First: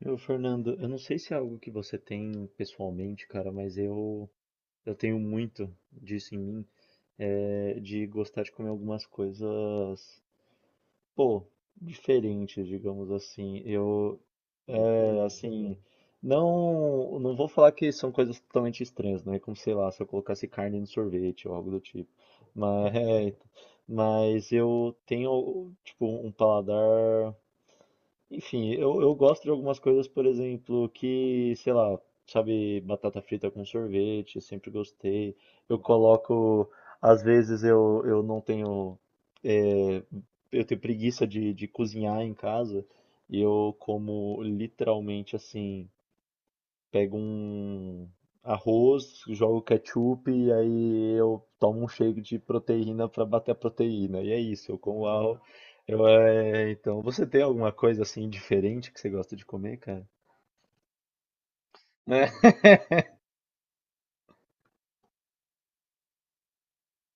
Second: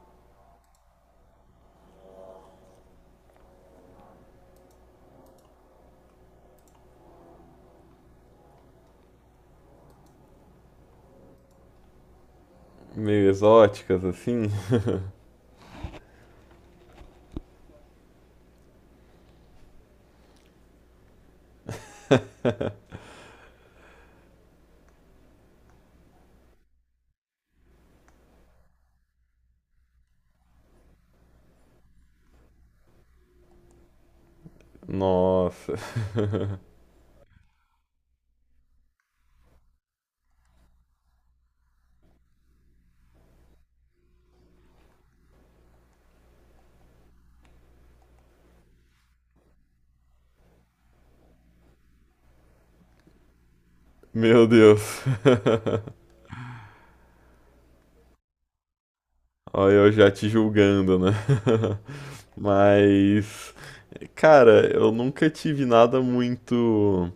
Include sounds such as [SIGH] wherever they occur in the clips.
Meu, Fernando, eu não sei se é algo que você tem pessoalmente, cara, mas eu tenho muito disso em mim, é, de gostar de comer algumas coisas, pô, diferentes, digamos Meio assim. exóticas assim. Assim, não vou falar que são coisas totalmente estranhas, não é como, sei lá, se eu colocasse carne no sorvete ou algo do tipo. Mas, mas eu tenho, tipo, um paladar. Enfim, eu gosto de algumas coisas, por exemplo, que, sei lá, sabe, batata frita com sorvete, sempre gostei. Nossa. Eu [LAUGHS] coloco, às vezes eu não tenho, é, eu tenho preguiça de cozinhar em casa e eu como literalmente assim. Pego um arroz, jogo ketchup e aí eu tomo um shake de proteína para bater a proteína. E é Meu isso, eu Deus. como arroz. Você tem alguma coisa assim diferente que você gosta de Olha, comer, eu cara? já te julgando, né? [LAUGHS] Né? [LAUGHS] Mas, cara, eu nunca tive nada muito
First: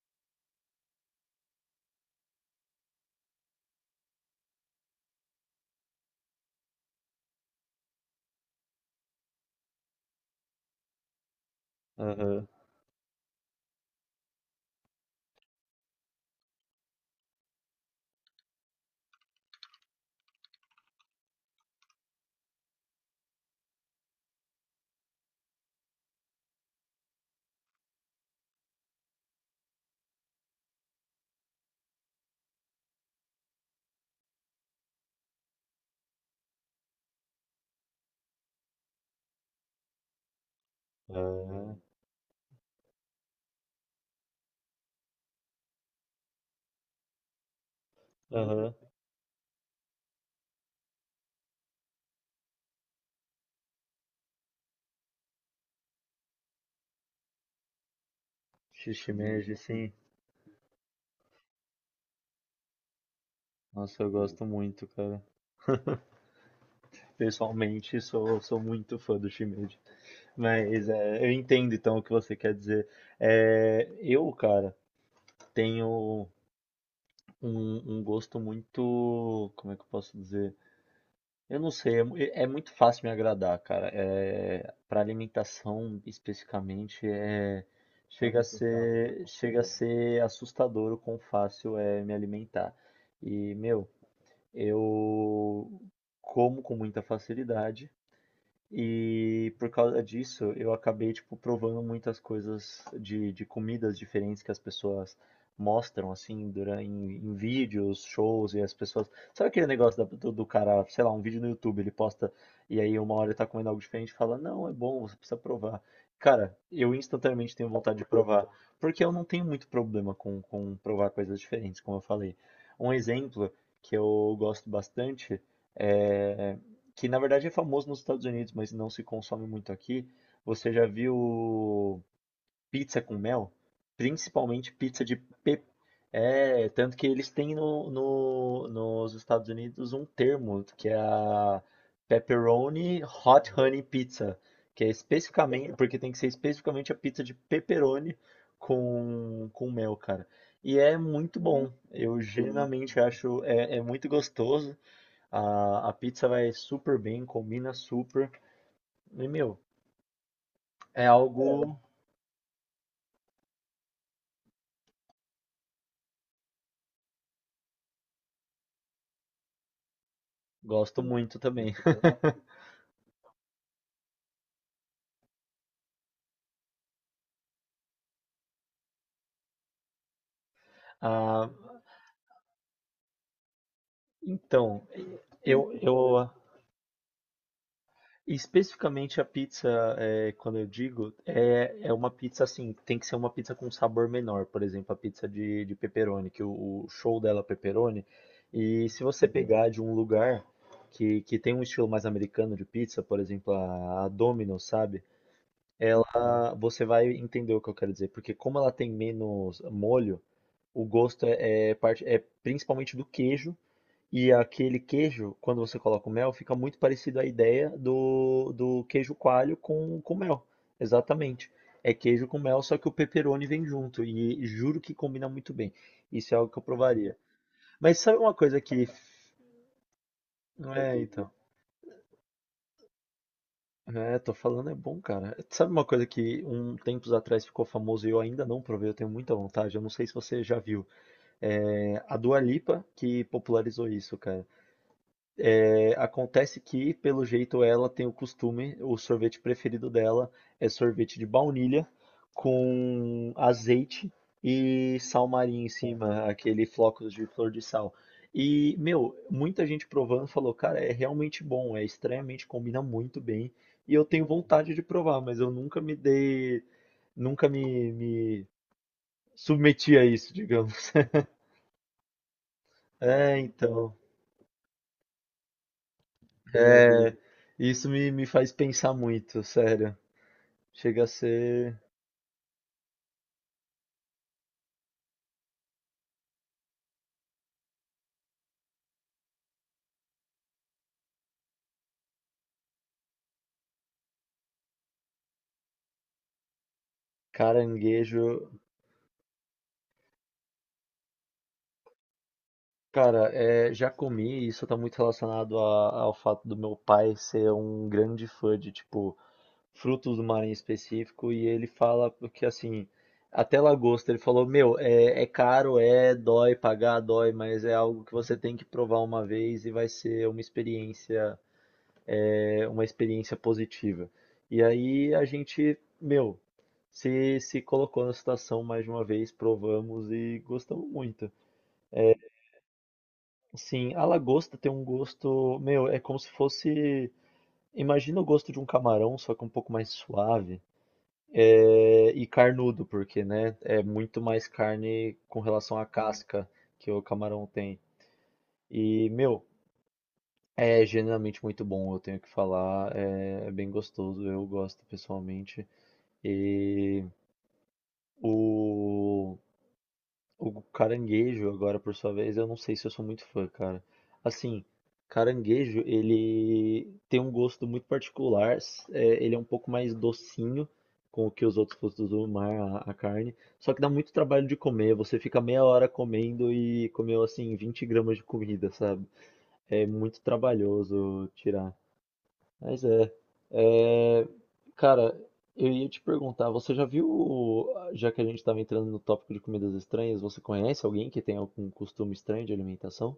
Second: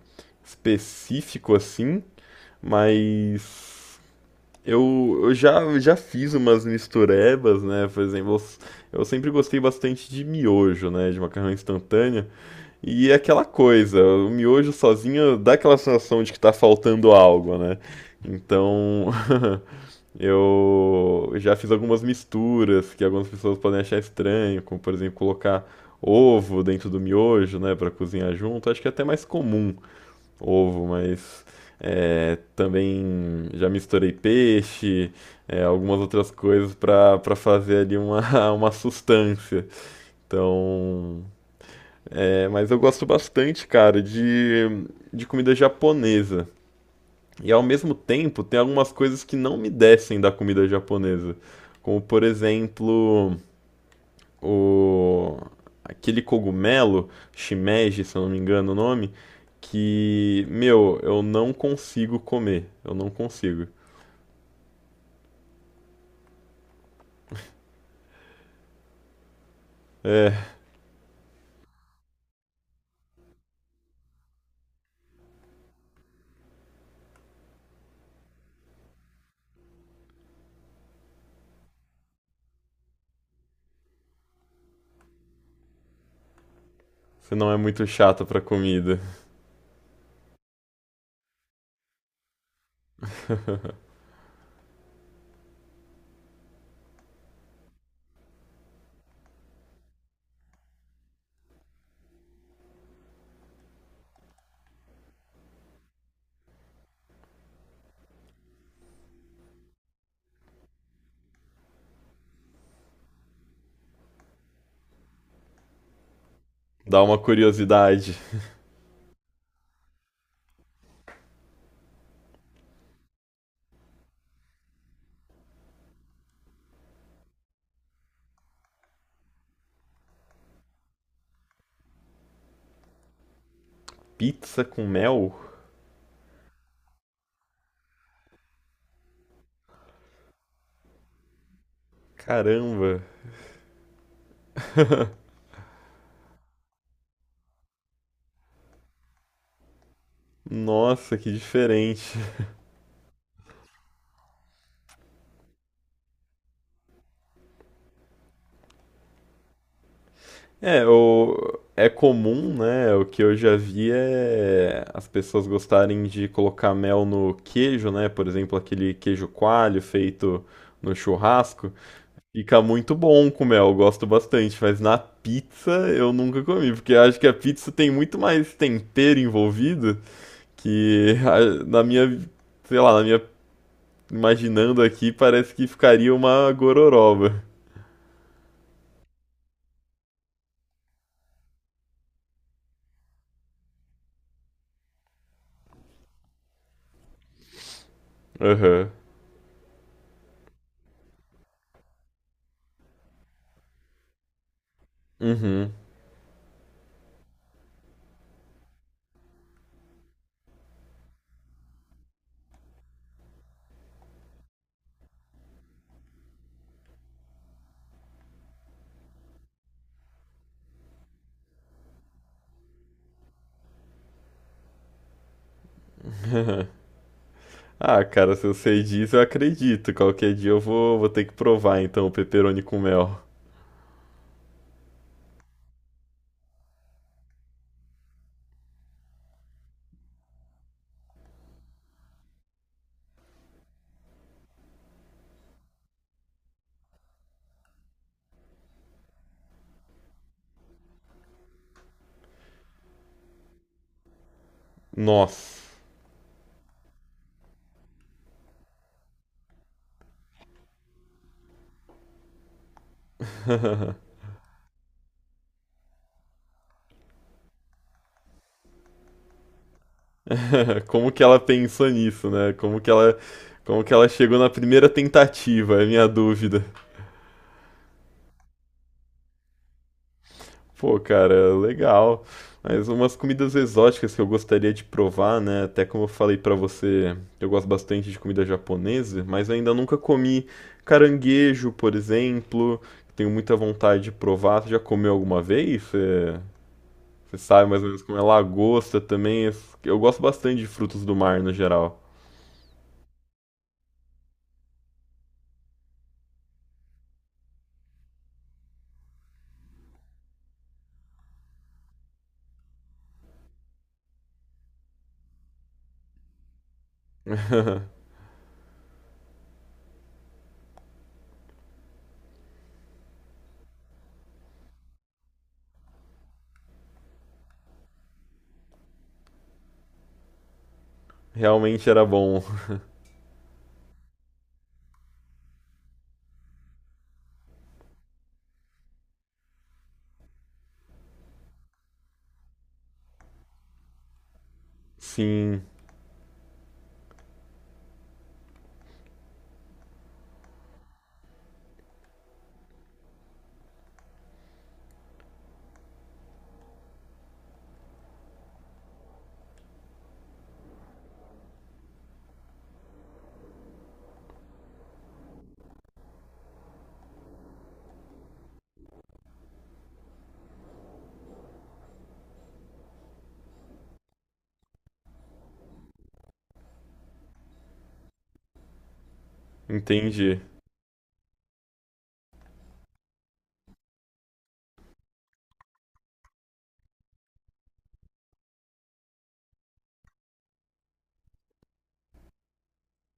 específico assim, mas eu já, já fiz umas misturebas, né? Por exemplo, eu sempre gostei bastante de miojo, né? De macarrão instantânea. Aham, E é aquela coisa, o miojo sozinho dá aquela sensação de que tá faltando algo, né? Então, [LAUGHS] eu já fiz algumas misturas que algumas pessoas podem achar estranho, como por exemplo colocar ovo dentro do miojo, né, para cozinhar junto. Acho que é até mais comum ovo, mas é, também já misturei peixe, é, algumas outras coisas para fazer ali uma, [LAUGHS] uma sustância. Então, aham, é, mas eu gosto bastante, cara, de comida japonesa. E ao mesmo tempo, tem aham. algumas coisas que não me descem da comida japonesa. Como, por exemplo, o aquele cogumelo, shimeji, se eu não me engano o nome, Shimeji, sim. que, meu, eu não consigo comer. Eu não consigo. Nossa, eu gosto muito, cara. Pessoalmente, sou muito fã do shimeji. É, Mas é, eu entendo então o que você quer dizer. É, eu, cara, tenho um gosto muito, como é que eu posso dizer? Eu não sei, é, é muito fácil me agradar, cara. É, para alimentação especificamente, você não é é, muito chata pra comida. Chega a ser assustador o quão fácil é me alimentar. E, meu, eu como com muita facilidade. E por causa disso, eu acabei, tipo, provando muitas coisas de comidas diferentes que as pessoas mostram, assim, durante, em vídeos, shows, e as pessoas... Sabe aquele negócio do cara, sei lá, um vídeo no YouTube, ele posta, e aí uma hora ele tá comendo algo diferente e fala, não, é bom, você precisa provar. Cara, eu Dá uma instantaneamente tenho vontade de curiosidade. provar, porque eu não tenho muito problema com provar coisas diferentes, como eu falei. Um exemplo que eu gosto bastante é que na verdade é famoso nos Estados Unidos, mas não se consome muito aqui. Você já viu pizza com mel? Pizza Principalmente com pizza de mel? pe... é, tanto que eles têm nos Estados Unidos um termo, que é a Caramba. Pepperoni Hot Honey Pizza, que é especificamente, porque tem que ser especificamente a pizza de pepperoni com mel, cara. E é Nossa, que muito bom. diferente. Eu Uhum. genuinamente acho, é, é muito gostoso. A pizza vai super bem, combina super. E, meu, É, é o... algo. é comum, né? O que eu já vi é as pessoas gostarem de colocar mel no queijo, né? Por exemplo, aquele queijo coalho feito no Gosto muito churrasco. também. [LAUGHS] Fica muito bom com mel, eu gosto bastante. Mas na pizza eu nunca comi, porque eu acho que a pizza tem muito mais tempero envolvido que [LAUGHS] Ah, a- na minha, sei lá, na minha imaginando então, aqui, parece que ficaria eu uma gororoba. especificamente a pizza, é, quando eu digo, é, é uma pizza assim, tem que ser uma pizza com sabor menor. Por exemplo, a pizza de pepperoni, que o show dela é pepperoni. E Aham. se você pegar de um lugar que tem um estilo mais americano de pizza, por exemplo, a Domino's, sabe? Uhum. Ela, você vai entender o que eu quero dizer, porque como ela tem menos molho, o gosto é, é parte, é principalmente do queijo, e aquele queijo, quando você coloca o mel, fica muito parecido à ideia do queijo coalho com mel. Exatamente. É queijo com mel, só que o pepperoni vem junto, e juro que combina muito bem. Isso é algo que eu provaria. Mas Ah, sabe uma cara, se coisa você que... diz, eu acredito. Qualquer dia eu vou, É, vou ter então. que provar, então, o pepperoni com mel. É, tô falando, é bom, cara. Sabe uma coisa que um tempos atrás ficou famoso e eu ainda não provei, eu tenho muita vontade, eu não sei se você já viu. É a Dua Lipa que popularizou isso, cara. É, acontece que, pelo jeito, ela tem o costume, o sorvete preferido dela é sorvete de baunilha com azeite e sal Nossa, marinho em cima, aquele flocos de flor de sal. E, meu, muita gente provando falou, cara, é realmente bom, é estranhamente, combina muito bem. E eu tenho vontade de provar, mas eu nunca me dei, nunca me, me submeti a isso, [LAUGHS] digamos. como que ela pensou nisso, né? É, Como que então, ela chegou na primeira tentativa, é a minha dúvida. é, me faz pensar muito, sério. Pô, Chega a cara, ser legal. Mas umas comidas exóticas que eu gostaria de provar, né? Até como eu falei pra você, eu gosto bastante de comida japonesa, mas ainda nunca comi caranguejo, por exemplo. Tenho muita vontade de provar. Você já comeu alguma vez? É... Você sabe mais ou menos como é caranguejo. lagosta também. Es- Eu gosto bastante de frutos do mar no geral. Cara, é, já comi, e isso tá muito relacionado ao fato do meu pai ser um grande fã de, tipo, frutos do mar em específico, e ele fala porque assim, até lagosta, ele falou, meu, é, é caro, é, dói, pagar dói, mas é algo que você tem que provar uma vez e vai ser uma experiência, é, uma experiência positiva. E aí a gente, meu, se colocou na situação mais de uma vez, provamos e gostamos muito. Realmente era bom. [LAUGHS] Sim, a lagosta tem um gosto, meu, é como se fosse, imagina o gosto de um camarão, só que um pouco mais suave, é, e carnudo, porque, né, é muito mais carne com Sim, relação à casca que o camarão tem. E, meu, é genuinamente muito bom, eu tenho que falar, é, é bem gostoso, eu gosto pessoalmente. E o O caranguejo, agora por sua vez, eu não sei se eu sou muito fã, cara. Assim, caranguejo, ele tem um gosto muito particular. É, ele é um pouco mais docinho com o que os outros frutos do mar, a carne. Só que dá muito trabalho de comer. Você fica meia hora comendo e comeu, assim, 20 gramas de comida, sabe? É muito entendi. trabalhoso tirar. Mas é, cara, eu ia te perguntar, você já viu, já que a gente estava entrando no tópico de comidas estranhas, você conhece alguém que tem algum costume estranho de alimentação?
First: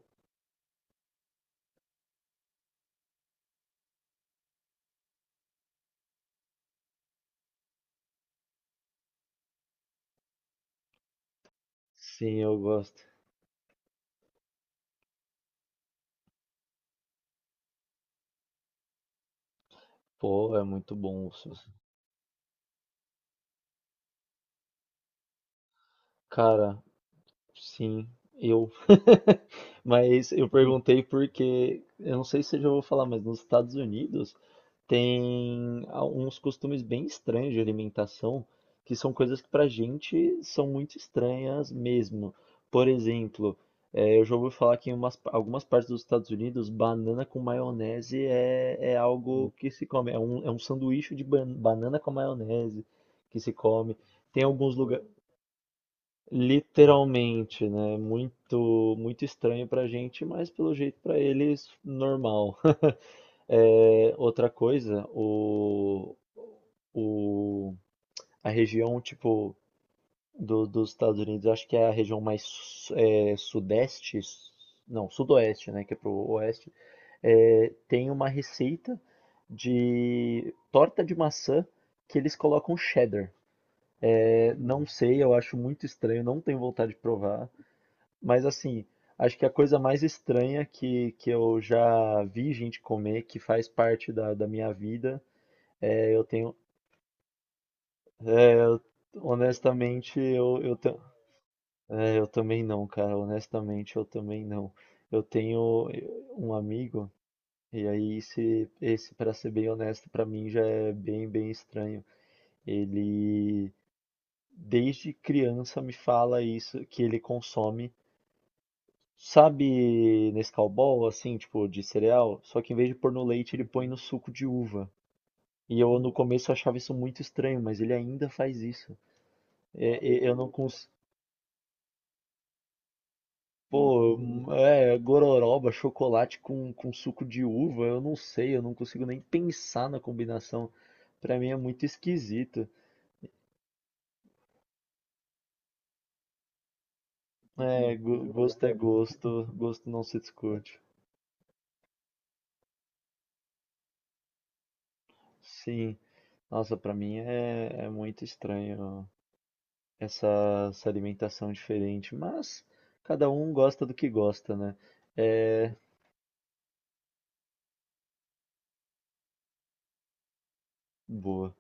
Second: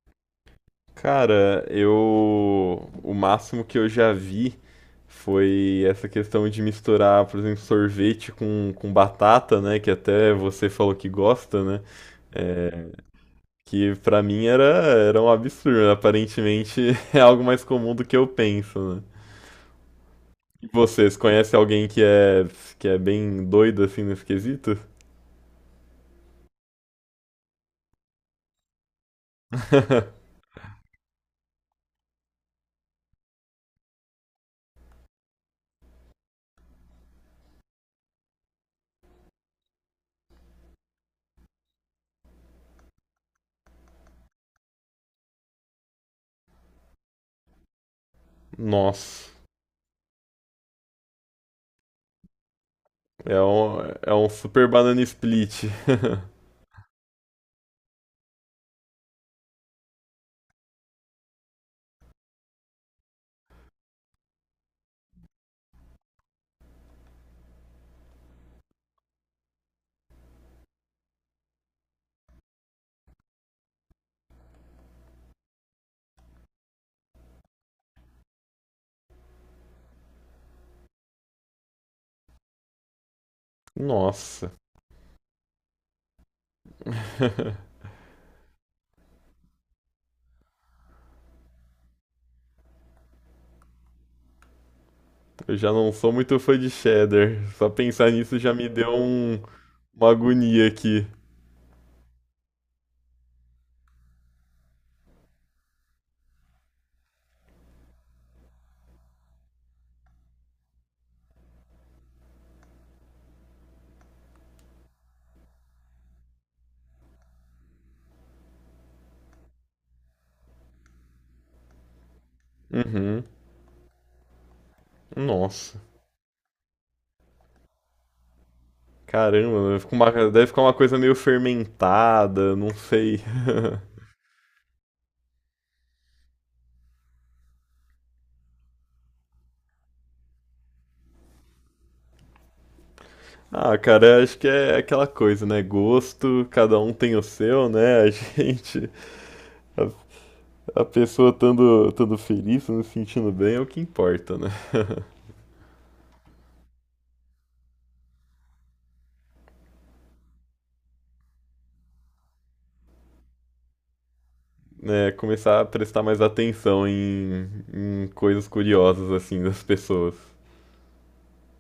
Cara, eu. O máximo que eu já vi foi essa questão de misturar, por exemplo, sorvete com batata, né? Que até você falou que gosta, né? Sim, eu É, gosto. que pra mim era, era um absurdo. Aparentemente [LAUGHS] é algo mais comum do que eu penso, né? Pô, é E muito vocês bom. Se conhecem você- alguém que é bem doido assim nesse quesito? cara, sim, eu. [LAUGHS] [LAUGHS] Mas eu perguntei porque, eu não sei se eu já vou falar, mas nos Estados Unidos uns costumes bem estranhos de alimentação, que são coisas que pra gente são muito estranhas mesmo. Por exemplo, eu já ouvi falar que em algumas partes dos Estados Unidos, banana com maionese é, é Nossa. algo que se come. É um sanduíche de banana com maionese que se come. É um Tem super alguns banana lugares, split. literalmente, né? Muito, muito estranho pra gente, mas pelo jeito pra eles, normal. É, outra coisa, o, a região tipo dos Estados Unidos, eu acho que é a região mais sudeste, s- não, sudoeste, né, que é pro oeste, é, tem uma receita de torta de maçã que eles colocam cheddar. [LAUGHS] Nossa. É, não sei, eu acho muito estranho, não tenho vontade de [LAUGHS] provar, mas assim, acho que a coisa mais estranha que eu já vi gente comer, que faz parte da minha vida, Eu já não sou é, eu muito tenho. fã de cheddar. Só pensar nisso já é, me eu- deu um- uma honestamente, agonia aqui. Eu também não, cara. Honestamente, eu também não. Eu tenho um amigo, e aí esse para ser bem honesto, pra mim já é bem, bem estranho. Ele, desde criança, me fala isso, que ele consome. Sabe Nescau Ball, assim, tipo, de cereal? Só que em vez de pôr no Uhum. leite, ele põe no suco de uva. Nossa. E eu no começo achava isso muito estranho, mas ele ainda faz isso. Caramba, Eu deve não ficar uma consigo. coisa meio fermentada, não sei. [LAUGHS] Pô, é, gororoba, chocolate com suco de uva, eu não sei, eu não consigo nem pensar na combinação. Pra mim é muito esquisito. Ah, cara, acho que é aquela coisa, né? Gosto, cada um tem o seu, né? [LAUGHS] A Gosto é gente, gosto, gosto não se a, discute. a pessoa estando, estando feliz, se sentindo bem, é o que importa, né? Sim, nossa, pra mim é, é muito estranho essa, essa alimentação diferente, mas cada um gosta do que gosta, né? Né começar a É, prestar mais atenção em, em coisas curiosas assim das pessoas. boa.